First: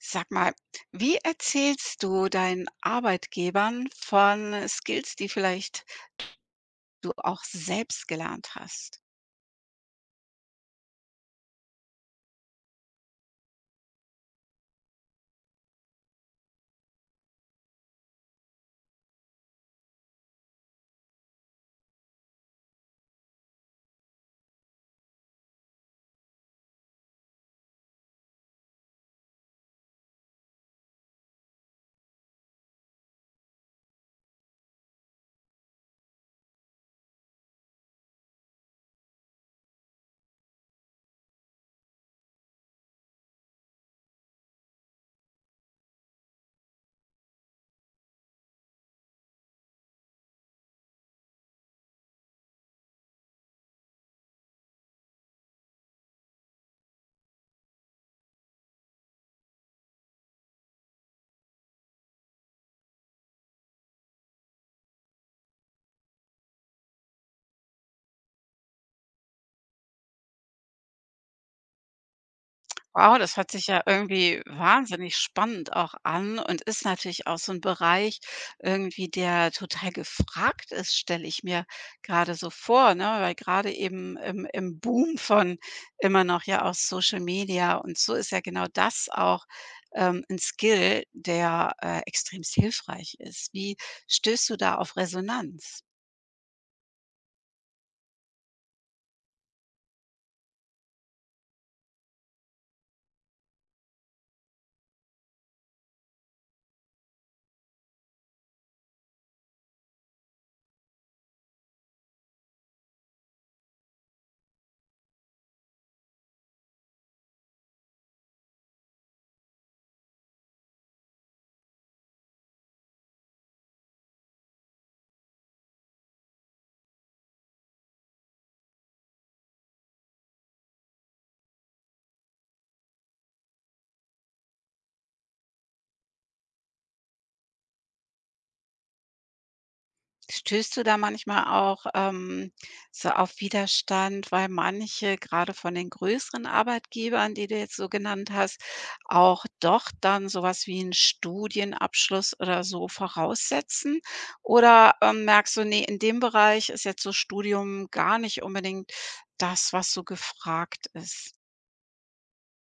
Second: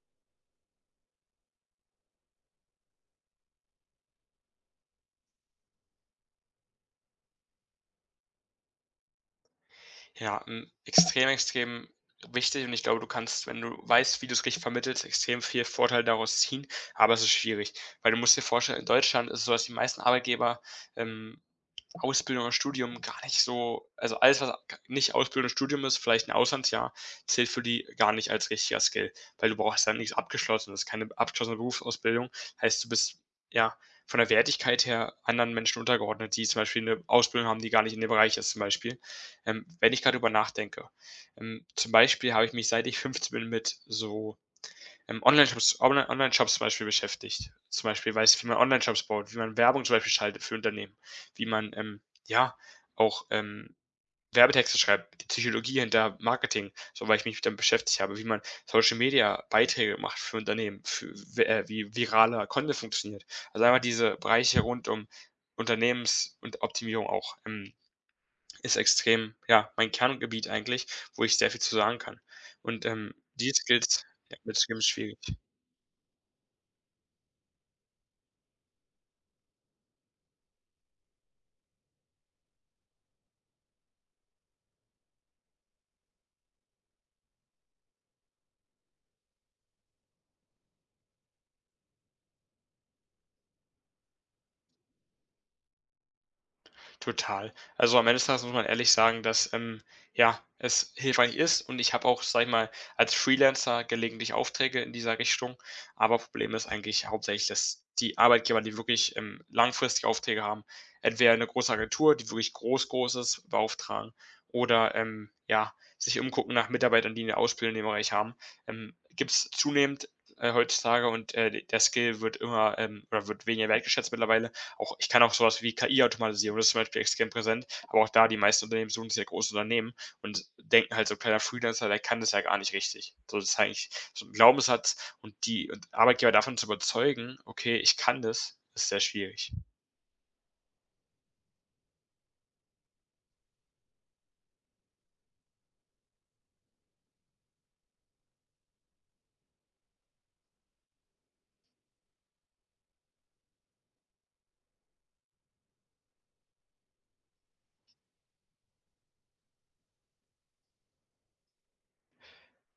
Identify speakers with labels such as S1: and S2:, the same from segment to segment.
S1: Sag mal, wie erzählst du deinen Arbeitgebern von Skills, die vielleicht du auch selbst gelernt hast?
S2: Ja, hm, extrem, extrem wichtig. Und ich glaube, du kannst, wenn du weißt, wie du es richtig vermittelst, extrem viel Vorteil daraus ziehen, aber es ist schwierig, weil du musst dir vorstellen, in Deutschland ist es so, dass die meisten Arbeitgeber, ähm, Ausbildung oder Studium gar nicht so, also alles, was nicht Ausbildung und Studium ist, vielleicht ein Auslandsjahr, zählt für die gar nicht als richtiger Skill, weil du brauchst dann nichts abgeschlossen. Das ist keine abgeschlossene Berufsausbildung. Heißt, du bist, ja, von der Wertigkeit her anderen Menschen untergeordnet, die zum Beispiel eine Ausbildung haben, die gar nicht in dem Bereich ist zum Beispiel. Wenn ich gerade drüber nachdenke, zum Beispiel habe ich mich, seit ich 15 bin, mit so Online-Shops, online shops zum Beispiel beschäftigt. Zum Beispiel weiß, wie man Online-Shops baut, wie man Werbung zum Beispiel schaltet für Unternehmen, wie man ja, auch Werbetexte schreibt, die Psychologie hinter Marketing, so, weil ich mich damit beschäftigt habe, wie man Social Media Beiträge macht für Unternehmen, für, wie viraler Content funktioniert. Also einfach diese Bereiche rund um Unternehmens- und Optimierung auch, ist extrem, ja, mein Kerngebiet eigentlich, wo ich sehr viel zu sagen kann. Und
S1: Wow, das hört
S2: die
S1: sich ja
S2: Skills ja
S1: irgendwie
S2: mitzugeben ist
S1: wahnsinnig
S2: schwierig.
S1: spannend auch an und ist natürlich auch so ein Bereich irgendwie, der total gefragt ist, stelle ich mir gerade so vor, ne? Weil gerade eben im Boom von immer noch ja auch Social Media und so ist ja genau das auch, 'n Skill, der, extremst hilfreich ist. Wie stößt du da auf Resonanz?
S2: Total. Also, am Ende des Tages muss man ehrlich sagen, dass, ja, es hilfreich ist, und ich habe auch, sage ich mal, als Freelancer gelegentlich Aufträge in dieser Richtung, aber Problem ist eigentlich hauptsächlich, dass die Arbeitgeber, die wirklich, langfristige Aufträge haben, entweder eine große Agentur, die wirklich groß, groß ist, beauftragen oder, ja, sich umgucken nach Mitarbeitern, die eine Ausbildung in dem Bereich haben. Gibt's zunehmend, heutzutage, und, der Skill wird immer, oder wird weniger wertgeschätzt mittlerweile auch. Ich kann auch sowas wie KI-Automatisierung, das ist zum Beispiel extrem präsent, aber auch da, die meisten Unternehmen suchen sich ja große Unternehmen und denken halt, so ein kleiner Freelancer, der kann das ja gar nicht richtig. So, das ist eigentlich so ein Glaubenssatz, und die und Arbeitgeber davon zu überzeugen, okay, ich kann das, ist sehr schwierig.
S1: Stößt du da manchmal auch, so auf Widerstand, weil manche, gerade von den größeren Arbeitgebern, die du jetzt so genannt hast, auch doch dann so was wie einen Studienabschluss oder so voraussetzen? Oder, merkst du: nee, in dem Bereich ist jetzt so Studium gar nicht unbedingt das, was so gefragt ist?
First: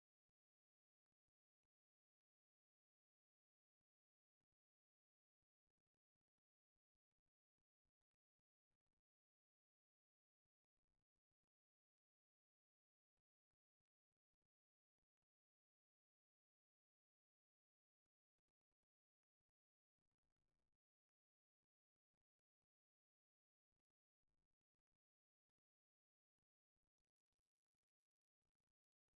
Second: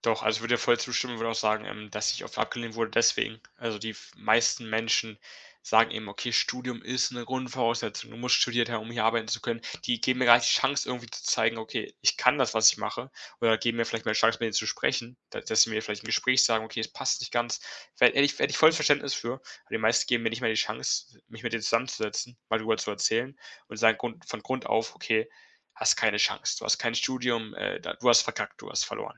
S2: Doch, also ich würde dir voll zustimmen, würde auch sagen, dass ich oft abgelehnt wurde deswegen. Also die meisten Menschen sagen eben, okay, Studium ist eine Grundvoraussetzung, du musst studiert haben, um hier arbeiten zu können. Die geben mir gar nicht die Chance, irgendwie zu zeigen, okay, ich kann das, was ich mache. Oder geben mir vielleicht mal die Chance, mit denen zu sprechen, dass sie mir vielleicht im Gespräch sagen, okay, es passt nicht ganz. Hätte ich volles Verständnis für. Aber die meisten geben mir nicht mal die Chance, mich mit denen zusammenzusetzen, mal darüber zu erzählen, und sagen von Grund auf, okay, hast keine Chance, du hast kein Studium, du hast verkackt, du hast verloren.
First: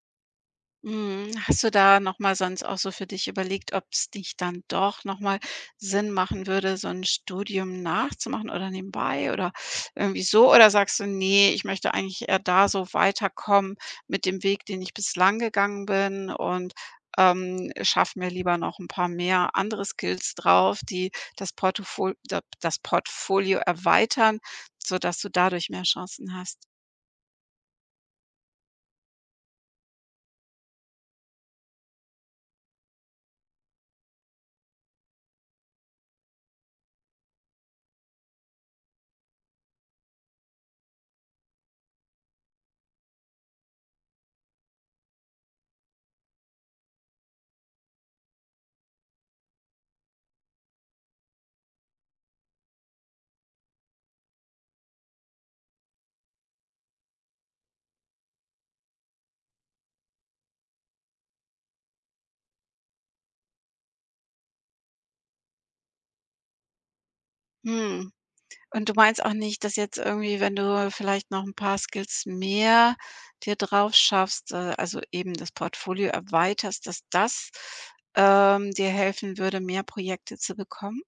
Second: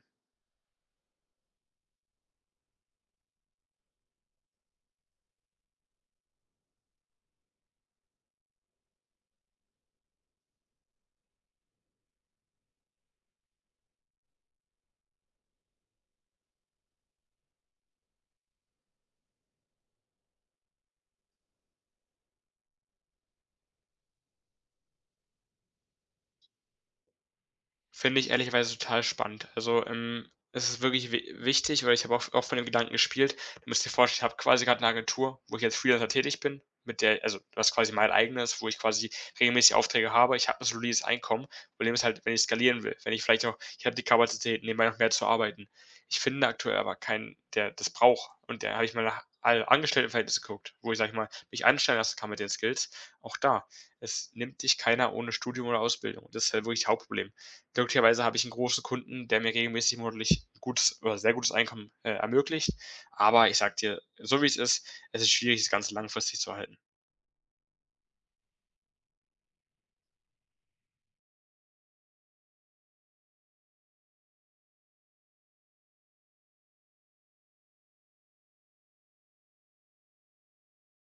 S1: Mhm. Hast du da noch mal sonst auch so für dich überlegt, ob es dich dann doch noch mal Sinn machen würde, so ein Studium nachzumachen oder nebenbei oder irgendwie so? Oder sagst du: nee, ich möchte eigentlich eher da so weiterkommen mit dem Weg, den ich bislang gegangen bin und, schaffe mir lieber noch ein paar mehr andere Skills drauf, die das Portofol das Portfolio erweitern, sodass du dadurch mehr Chancen hast?
S2: Finde ich ehrlicherweise total spannend. Also, es ist wirklich wi wichtig, weil ich habe auch von dem Gedanken gespielt. Du musst dir vorstellen, ich habe quasi gerade eine Agentur, wo ich als Freelancer tätig bin, mit der, also, was quasi mein eigenes, wo ich quasi regelmäßig Aufträge habe. Ich habe ein solides Einkommen. Problem ist halt, wenn ich skalieren will, wenn ich vielleicht auch, ich habe die Kapazität, nebenbei noch mehr zu arbeiten. Ich finde aktuell aber keinen, der das braucht. Und da habe ich mal nach all Angestelltenverhältnissen geguckt, wo ich, sage ich mal, mich anstellen lassen kann mit den Skills. Auch da, es nimmt dich keiner ohne Studium oder Ausbildung. Das ist halt wirklich das Hauptproblem. Glücklicherweise habe ich einen großen Kunden, der mir regelmäßig monatlich gutes oder sehr gutes Einkommen, ermöglicht. Aber ich sage dir, so wie es ist schwierig, das Ganze langfristig zu halten.
S1: Hm. Und du meinst auch nicht, dass jetzt irgendwie, wenn du vielleicht noch ein paar Skills mehr dir drauf schaffst, also eben das Portfolio erweiterst, dass das, dir helfen würde, mehr Projekte zu bekommen?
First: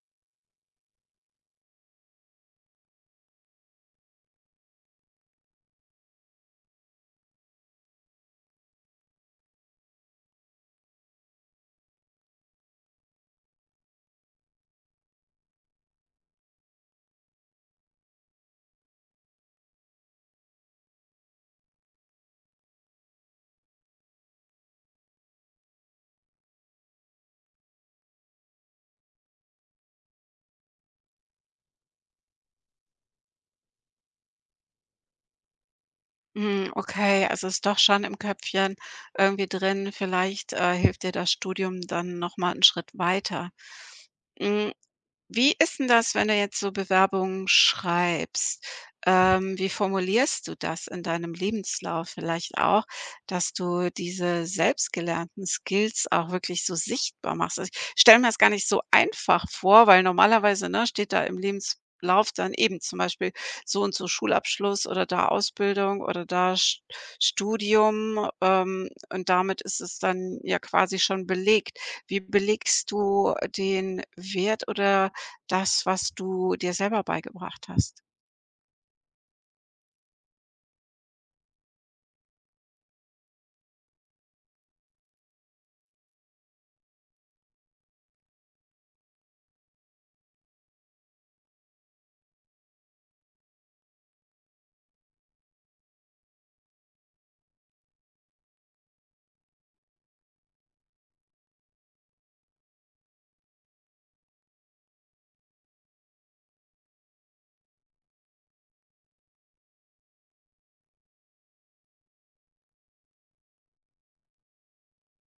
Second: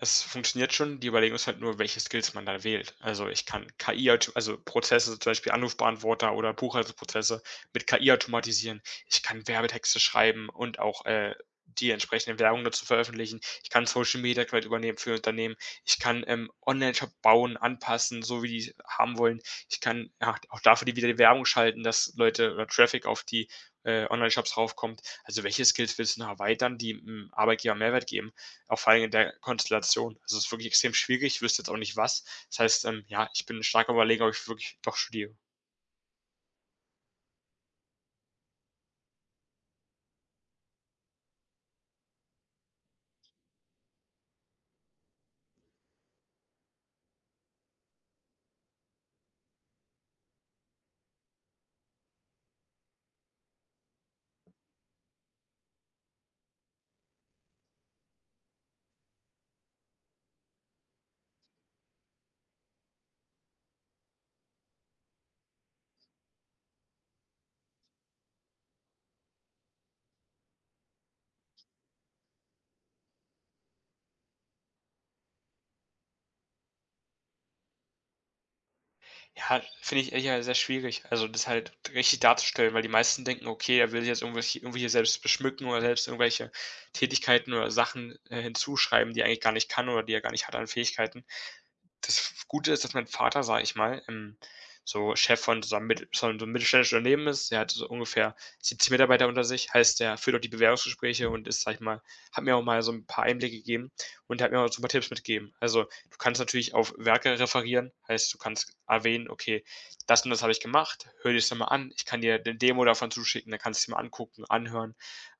S2: Es funktioniert schon, die Überlegung ist halt nur, welche Skills man da wählt. Also, ich kann KI aut also, Prozesse, zum Beispiel Anrufbeantworter oder Buchhaltungsprozesse mit KI automatisieren. Ich kann Werbetexte schreiben und auch, die entsprechende Werbung dazu veröffentlichen. Ich kann Social Media komplett übernehmen für Unternehmen. Ich kann, Onlineshop bauen, anpassen, so wie die's haben wollen. Ich kann, ja, auch dafür die Werbung schalten, dass Leute oder Traffic auf die, shops raufkommt. Also, welche Skills willst du noch erweitern, die 'm Arbeitgeber Mehrwert geben? Auch vor allem in der Konstellation. Also, es ist wirklich extrem schwierig. Ich wüsste jetzt auch nicht was. Das heißt, ja, ich bin stark am Überlegen, ob ich wirklich doch studiere.
S1: Hm, okay, also ist doch schon im Köpfchen irgendwie drin, vielleicht, hilft dir das Studium dann noch mal 'n Schritt weiter. Hm. Wie ist denn das, wenn du jetzt so Bewerbungen schreibst? Wie formulierst du das in deinem Lebenslauf vielleicht auch, dass du diese selbstgelernten Skills auch wirklich so sichtbar machst? Also, ich stelle mir das gar nicht so einfach vor, weil normalerweise, ne, steht da im Lebenslauf dann eben zum Beispiel so und so Schulabschluss oder da Ausbildung oder da St Studium, und damit ist es dann ja quasi schon belegt. Wie belegst du den Wert oder das, was du dir selber beigebracht hast?
S2: Ja, finde ich eher sehr schwierig. Also, das halt richtig darzustellen, weil die meisten denken, okay, er will sich jetzt irgendwelche selbst beschmücken oder selbst irgendwelche Tätigkeiten oder Sachen hinzuschreiben, die er eigentlich gar nicht kann oder die er gar nicht hat an Fähigkeiten. Das Gute ist, dass mein Vater, sage ich mal, so Chef von so einem mittel von so 'nem mittelständischen Unternehmen ist. Der hat so ungefähr 70 Mitarbeiter unter sich, heißt, der führt auch die Bewerbungsgespräche, und ist, sage ich mal, hat mir auch mal so ein paar Einblicke gegeben und hat mir auch so ein paar Tipps mitgegeben. Also, du kannst natürlich auf Werke referieren, heißt, du kannst erwähnen: „Okay, das und das habe ich gemacht. Hör dir das mal an. Ich kann dir 'ne Demo davon zuschicken, dann kannst du's dir mal angucken, anhören.“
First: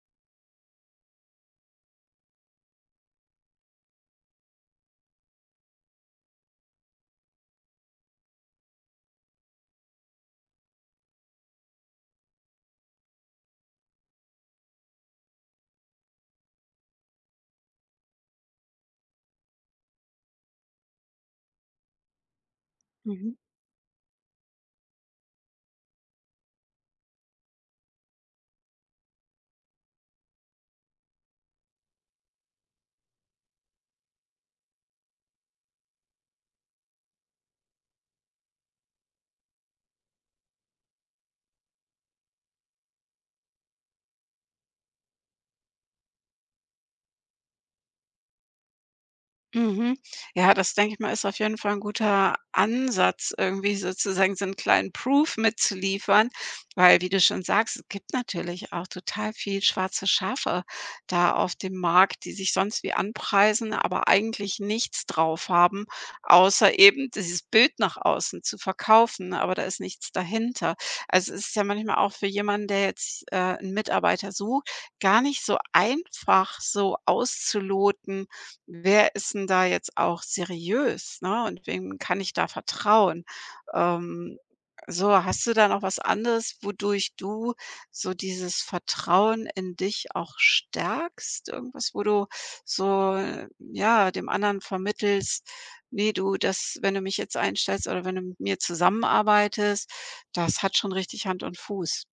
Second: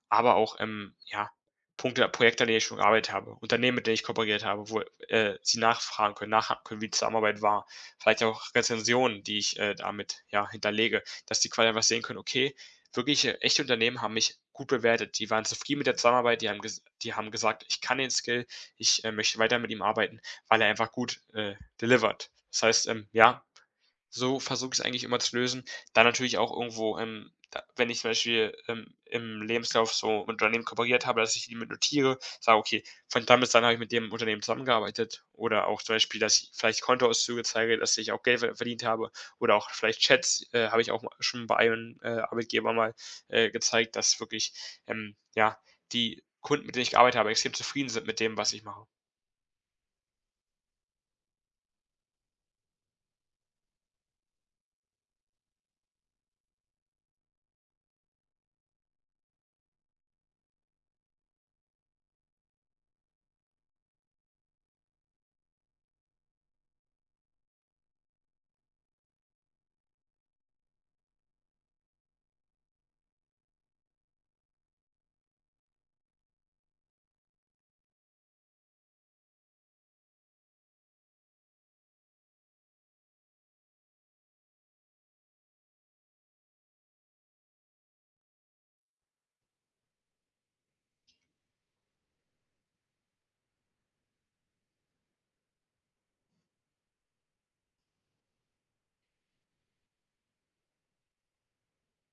S2: Aber auch, ja, Punkte Projekte, an denen ich schon gearbeitet habe, Unternehmen, mit denen ich kooperiert habe, wo, sie nachfragen können, nachhaken können, wie die Zusammenarbeit war. Vielleicht auch Rezensionen, die ich, damit, ja, hinterlege, dass die quasi einfach sehen können: „Okay, wirklich, echte Unternehmen haben mich gut bewertet. Die waren zufrieden mit der Zusammenarbeit, die haben gesagt: „Ich kann den Skill, ich, möchte weiter mit ihm arbeiten“, weil er einfach gut, delivert.“ Das heißt,
S1: Mhm.
S2: ja, so versuche ich es eigentlich immer zu lösen. Dann natürlich auch irgendwo, da wenn ich zum Beispiel, im Lebenslauf so mit Unternehmen kooperiert habe, dass ich die mit notiere, sage: „Okay, von dann bis dann habe ich mit dem Unternehmen zusammengearbeitet.“ Oder auch zum Beispiel, dass ich vielleicht Kontoauszüge zeige, dass ich auch Geld verdient habe, oder auch vielleicht Chats, habe ich auch mal schon bei einem, Arbeitgeber mal, gezeigt, dass wirklich, ja, die Kunden, mit denen ich gearbeitet habe, extrem zufrieden sind mit dem, was ich mache.
S1: Mhm. Ja, das denke ich mal, ist auf jeden Fall ein guter Ansatz, irgendwie sozusagen so einen kleinen Proof mitzuliefern, weil, wie du schon sagst, es gibt natürlich auch total viel schwarze Schafe da auf dem Markt, die sich sonst wie anpreisen, aber eigentlich nichts drauf haben, außer eben dieses Bild nach außen zu verkaufen, aber da ist nichts dahinter. Also, es ist ja manchmal auch für jemanden, der jetzt, 'n Mitarbeiter sucht, gar nicht so einfach, so auszuloten, wer ist denn da jetzt auch seriös, ne, und wem kann ich da vertrauen? Ähm, so, hast du da noch was anderes, wodurch du so dieses Vertrauen in dich auch stärkst? Irgendwas, wo du so, ja, dem anderen vermittelst: „Ne, du, das wenn du mich jetzt einstellst oder wenn du mit mir zusammenarbeitest, das hat schon richtig Hand und Fuß.“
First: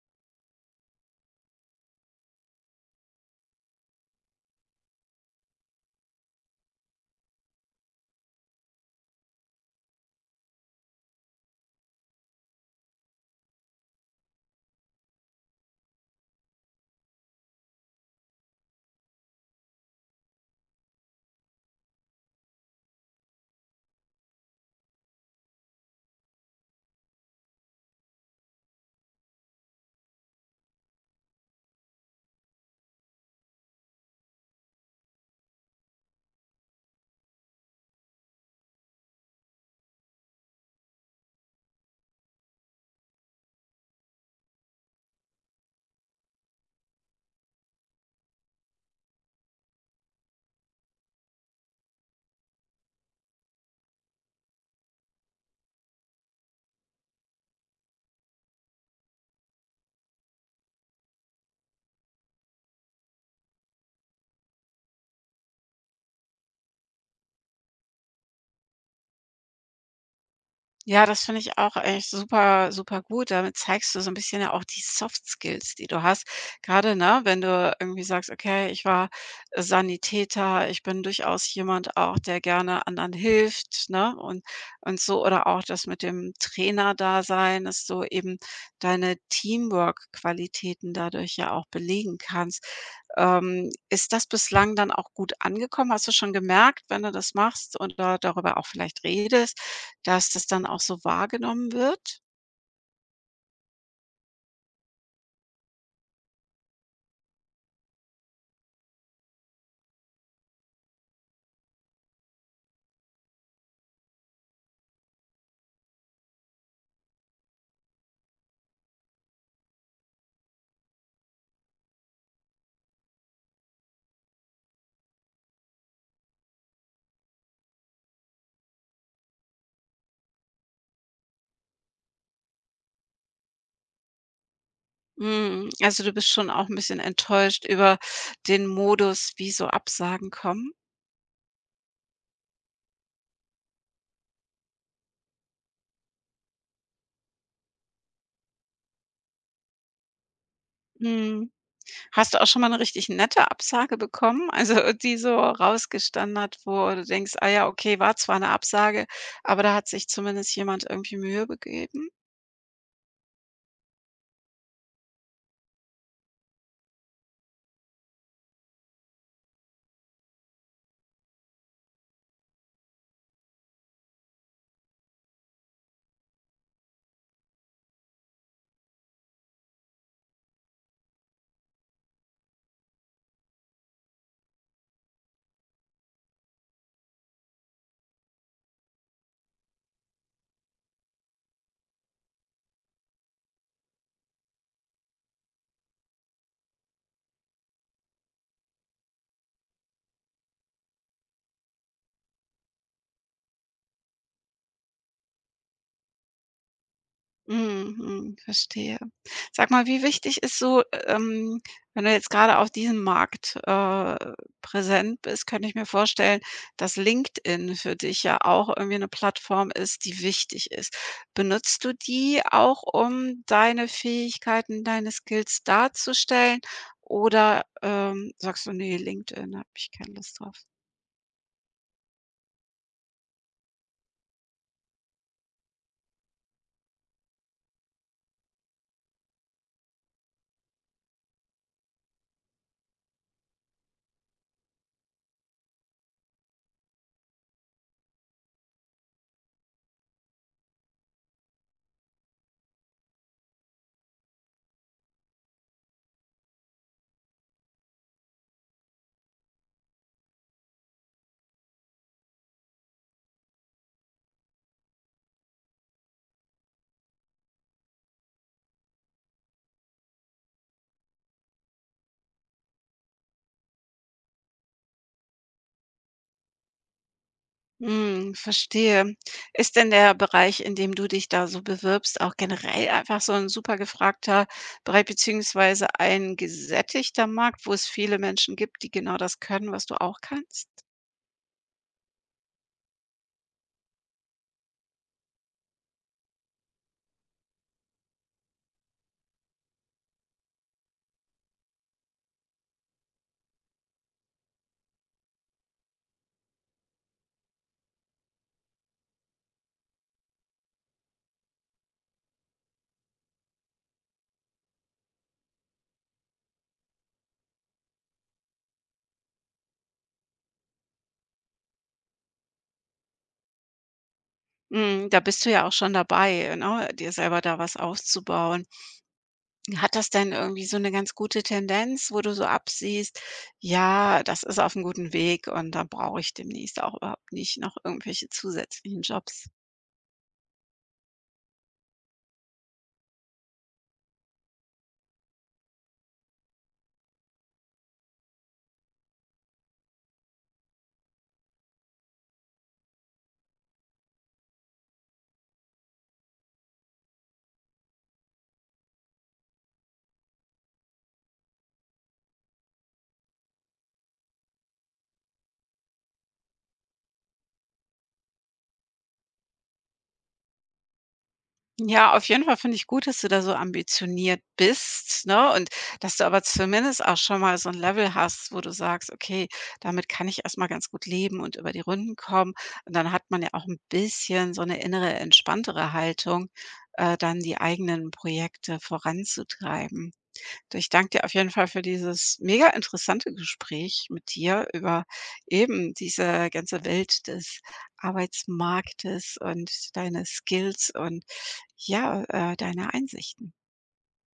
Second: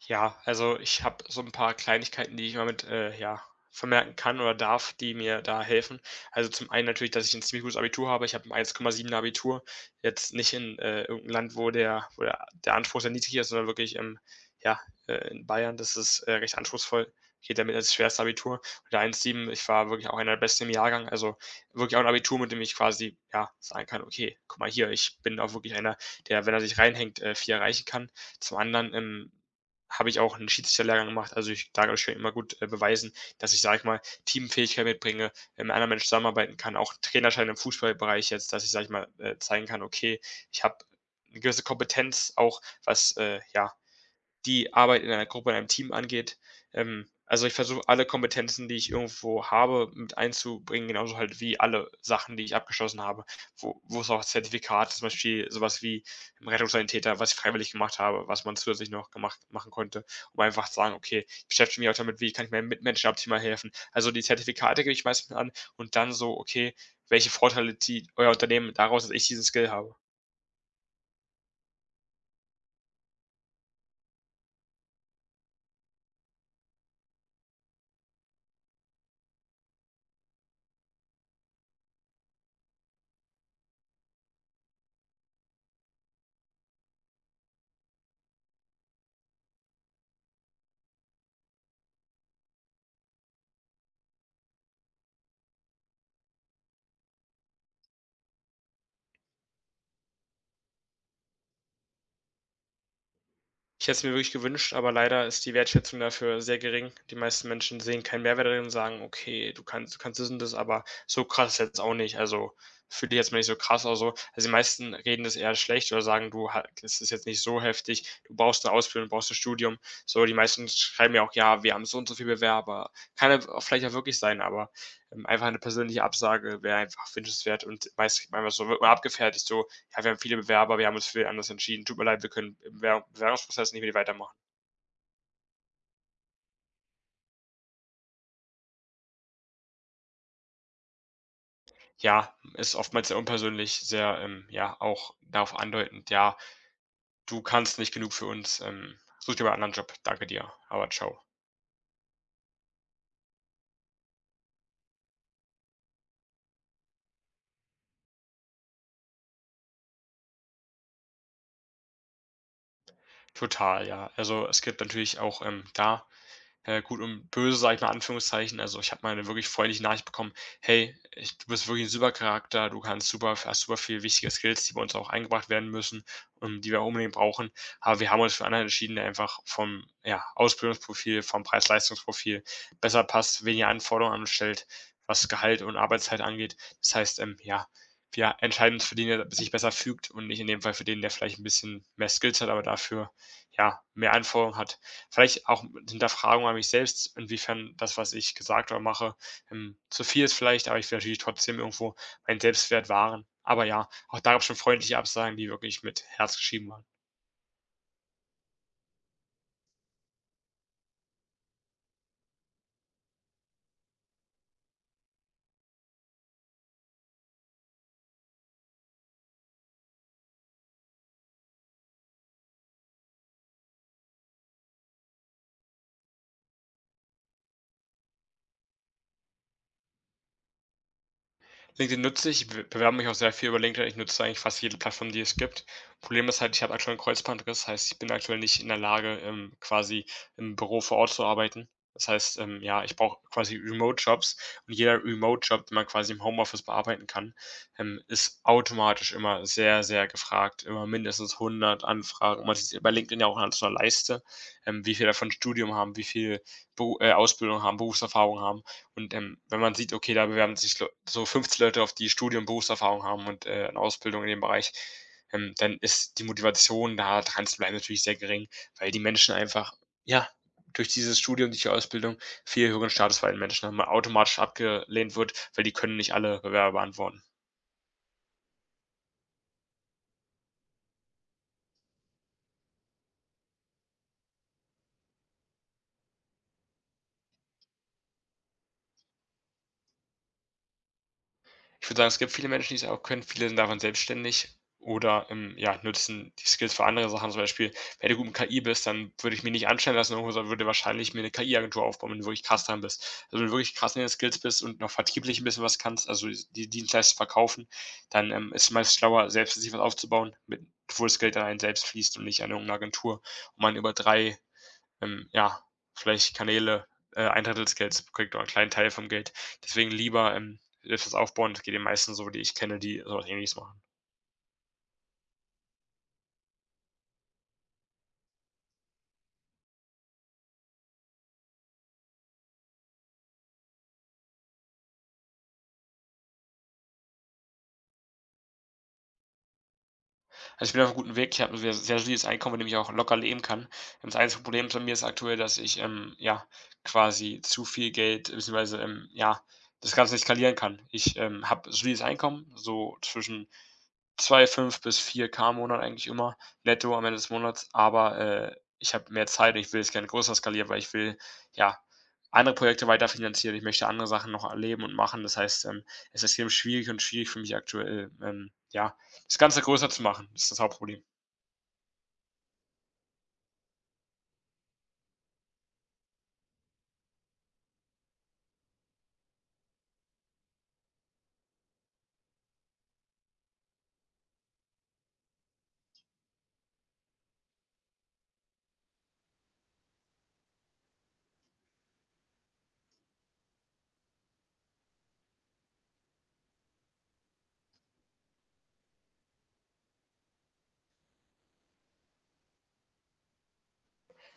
S2: Ja, also ich habe so ein paar Kleinigkeiten, die ich mal mit, ja, vermerken kann oder darf, die mir da helfen. Also, zum einen natürlich, dass ich ein ziemlich gutes Abitur habe. Ich habe 'n 1,7er Abitur, jetzt nicht in, irgend Land, wo der Anspruch sehr niedrig ist, sondern wirklich im ja, in Bayern. Das ist, recht anspruchsvoll. Geht damit als schwerstes Abitur. Und der 1,7, ich war wirklich auch einer der Besten im Jahrgang. Also, wirklich auch ein Abitur, mit dem ich quasi, ja, sagen kann: „Okay, guck mal hier, ich bin auch wirklich einer, der, wenn er sich reinhängt, viel erreichen kann.“ Zum anderen, habe ich auch einen Schiedsrichterlehrgang gemacht. Also, ich da schon immer gut, beweisen, dass ich, sage ich mal, Teamfähigkeit mitbringe, mit anderen Menschen zusammenarbeiten kann, auch Trainerschein im Fußballbereich jetzt, dass ich, sage ich mal, zeigen kann: „Okay, ich habe eine gewisse Kompetenz auch, was, ja, die Arbeit in einer Gruppe, in einem Team angeht. Also ich versuche alle Kompetenzen, die ich irgendwo habe, mit einzubringen, genauso halt wie alle Sachen, die ich abgeschlossen habe, wo, es auch Zertifikate, zum Beispiel sowas wie im Rettungssanitäter, was ich freiwillig gemacht habe, was man zusätzlich noch machen konnte, um einfach zu sagen, okay, ich beschäftige mich auch damit, wie kann ich meinen Mitmenschen optimal helfen. Also die Zertifikate gebe ich meistens an und dann so, okay, welche Vorteile zieht euer Unternehmen daraus, dass ich diesen Skill habe.
S1: Ja, das finde ich auch echt super, super gut. Damit zeigst du so ein bisschen ja auch die Soft Skills, die du hast. Gerade ne, wenn du irgendwie sagst: „Okay, ich war Sanitäter, ich bin durchaus jemand auch, der gerne anderen hilft“, ne, und so. Oder auch das mit dem Trainerdasein, dass du eben deine Teamwork-Qualitäten dadurch ja auch belegen kannst. Ist das bislang dann auch gut angekommen? Hast du schon gemerkt, wenn du das machst oder darüber auch vielleicht redest, dass das dann auch so wahrgenommen wird?
S2: Ich hätte es mir wirklich gewünscht, aber leider ist die Wertschätzung dafür sehr gering. Die meisten Menschen sehen keinen Mehrwert darin und sagen: „Okay, du kannst das und das, aber so krass ist jetzt auch nicht. Also, fühl dich jetzt mal nicht so krass oder so.“ Also, die meisten reden das eher schlecht oder sagen: „Du ha Das ist jetzt nicht so heftig. Du brauchst eine Ausbildung, du brauchst ein Studium.“ So, die meisten schreiben ja auch: „Ja, wir haben so und so viele Bewerber.“ Kann ja w vielleicht auch wirklich sein, aber, einfach eine persönliche Absage wäre einfach wünschenswert, und meist kriegt man einfach, so wird man abgefertigt, so: ja, wir haben viele Bewerber, wir haben uns für anders entschieden. Tut mir leid, wir können im Bewerbungsprozess nicht mehr weitermachen.
S1: Mhm, also du bist schon auch 'n bisschen enttäuscht über den Modus, wie so Absagen kommen?
S2: Ja, ist oftmals sehr unpersönlich, sehr, ja, auch darauf andeutend, ja, du kannst nicht genug für uns, such dir mal einen anderen Job, danke dir, aber ciao.
S1: Mhm. Hast du auch schon mal 'ne richtig nette Absage bekommen? Also, die so rausgestanden hat, wo du denkst: „Ah ja, okay, war zwar 'ne Absage, aber da hat sich zumindest jemand irgendwie Mühe begeben?“
S2: Total, ja. Also es gibt natürlich auch da gut und böse, sage ich mal Anführungszeichen. Also, ich habe mal eine wirklich freundliche Nachricht bekommen: „Hey, ich du bist wirklich ein super Charakter, du kannst super hast super viele wichtige Skills, die bei uns auch eingebracht werden müssen und die wir unbedingt brauchen. Aber wir haben uns für einen entschieden, der einfach vom, ja, Ausbildungsprofil, vom Preis-Leistungs-Profil besser passt, weniger Anforderungen anstellt, was Gehalt und Arbeitszeit angeht.“ Das heißt, ja, wir entscheiden uns für den, der sich besser fügt und nicht in dem Fall für den, der vielleicht ein bisschen mehr Skills hat, aber dafür, ja, mehr Anforderungen hat. Vielleicht auch mit Hinterfragung an mich selbst, inwiefern das, was ich gesagt oder mache, zu viel ist vielleicht, aber ich will natürlich trotzdem irgendwo meinen Selbstwert wahren. Aber ja, auch da gab es schon freundliche Absagen, die wirklich mit Herz geschrieben waren.
S1: Mhm, verstehe. Sag mal, wie wichtig ist so, wenn du jetzt gerade auf diesem Markt, präsent bist, könnte ich mir vorstellen, dass LinkedIn für dich ja auch irgendwie eine Plattform ist, die wichtig ist. Benutzt du die auch, um deine Fähigkeiten, deine Skills darzustellen oder, sagst du: nee, LinkedIn, habe ich keine Lust drauf?
S2: LinkedIn nutze ich, be bewerbe mich auch sehr viel über LinkedIn. Ich nutze eigentlich fast jede Plattform, die es gibt. Problem ist halt, ich habe aktuell einen Kreuzbandriss, heißt, ich bin aktuell nicht in der Lage, quasi im Büro vor Ort zu arbeiten. Das heißt, ja, ich brauche quasi Remote-Jobs und jeder Remote-Job, den man quasi im Homeoffice bearbeiten kann, ist automatisch immer sehr, sehr gefragt, immer mindestens 100 Anfragen. Man sieht bei LinkedIn ja auch an so einer Leiste, wie viele davon Studium haben, wie viel Beru Ausbildung haben, Berufserfahrung haben. Und, wenn man sieht, okay, da bewerben sich Leu so 50 Leute, auf die Studium, Berufserfahrung haben und, 'ne Ausbildung in dem Bereich, dann ist die Motivation, da dran, dranzubleiben, natürlich sehr gering, weil die Menschen einfach, ja, durch dieses Studium, durch die Ausbildung viel höheren Status bei den Menschen haben, automatisch abgelehnt wird, weil die können nicht alle Bewerber beantworten.
S1: Hm, verstehe. Ist denn der Bereich, in dem du dich da so bewirbst, auch generell einfach so ein super gefragter Bereich beziehungsweise ein gesättigter Markt, wo es viele Menschen gibt, die genau das können, was du auch kannst?
S2: Ich würde sagen, es gibt viele Menschen, die es auch können. Viele sind davon selbstständig oder, ja, nutzen die Skills für andere Sachen. Zum Beispiel, wenn du gut mit KI bist, dann würde ich mich nicht anstellen lassen irgendwo, sondern würde wahrscheinlich mir 'ne KI-Agentur aufbauen, wenn du wirklich krass dran bist. Also, wenn du wirklich krass in den Skills bist und noch vertrieblich ein bisschen was kannst, also, die Dienstleistung verkaufen, dann, ist es meist schlauer, selbst sich was aufzubauen, mit wo das Geld an einen selbst fließt und nicht an irgendeine Agentur und man über 3 ja, vielleicht Kanäle, 1/3 des Geldes kriegt oder einen kleinen Teil vom Geld. Deswegen lieber, etwas aufbauen. Das geht den meisten so, die ich kenne, die so was Ähnliches machen.
S1: Mhm, da bist du ja auch schon dabei, ne, dir selber da was aufzubauen. Hat das denn irgendwie so eine ganz gute Tendenz, wo du so absiehst: „Ja, das ist auf einem guten Weg und da brauche ich demnächst auch überhaupt nicht noch irgendwelche zusätzlichen Jobs?“
S2: Also, ich bin auf einem guten Weg. Ich habe ein sehr sehr solides Einkommen, mit dem ich auch locker leben kann. Das einzige Problem bei mir ist aktuell, dass ich, ja, quasi zu viel Geld beziehungsweise, ja, das Ganze nicht skalieren kann. Ich, habe solides Einkommen, so zwischen zwei fünf bis vier k im Monat eigentlich immer netto am Ende des Monats, aber, ich habe mehr Zeit und ich will es gerne größer skalieren, weil ich will, ja, andere Projekte weiterfinanzieren. Ich möchte andere Sachen noch erleben und machen. Das heißt, es ist extrem schwierig und schwierig für mich aktuell, ja, das Ganze größer zu machen. Das ist das Hauptproblem.
S1: Ja, auf jeden Fall finde ich gut, dass du da so ambitioniert bist, ne? Und dass du aber zumindest auch schon mal so ein Level hast, wo du sagst: „Okay, damit kann ich erst mal ganz gut leben und über die Runden kommen.“ Und dann hat man ja auch ein bisschen so eine innere entspanntere Haltung, dann die eigenen Projekte voranzutreiben. Du, ich danke dir auf jeden Fall für dieses mega interessante Gespräch mit dir über eben diese ganze Welt des Arbeitsmarktes und deine Skills und ja, deine Einsichten.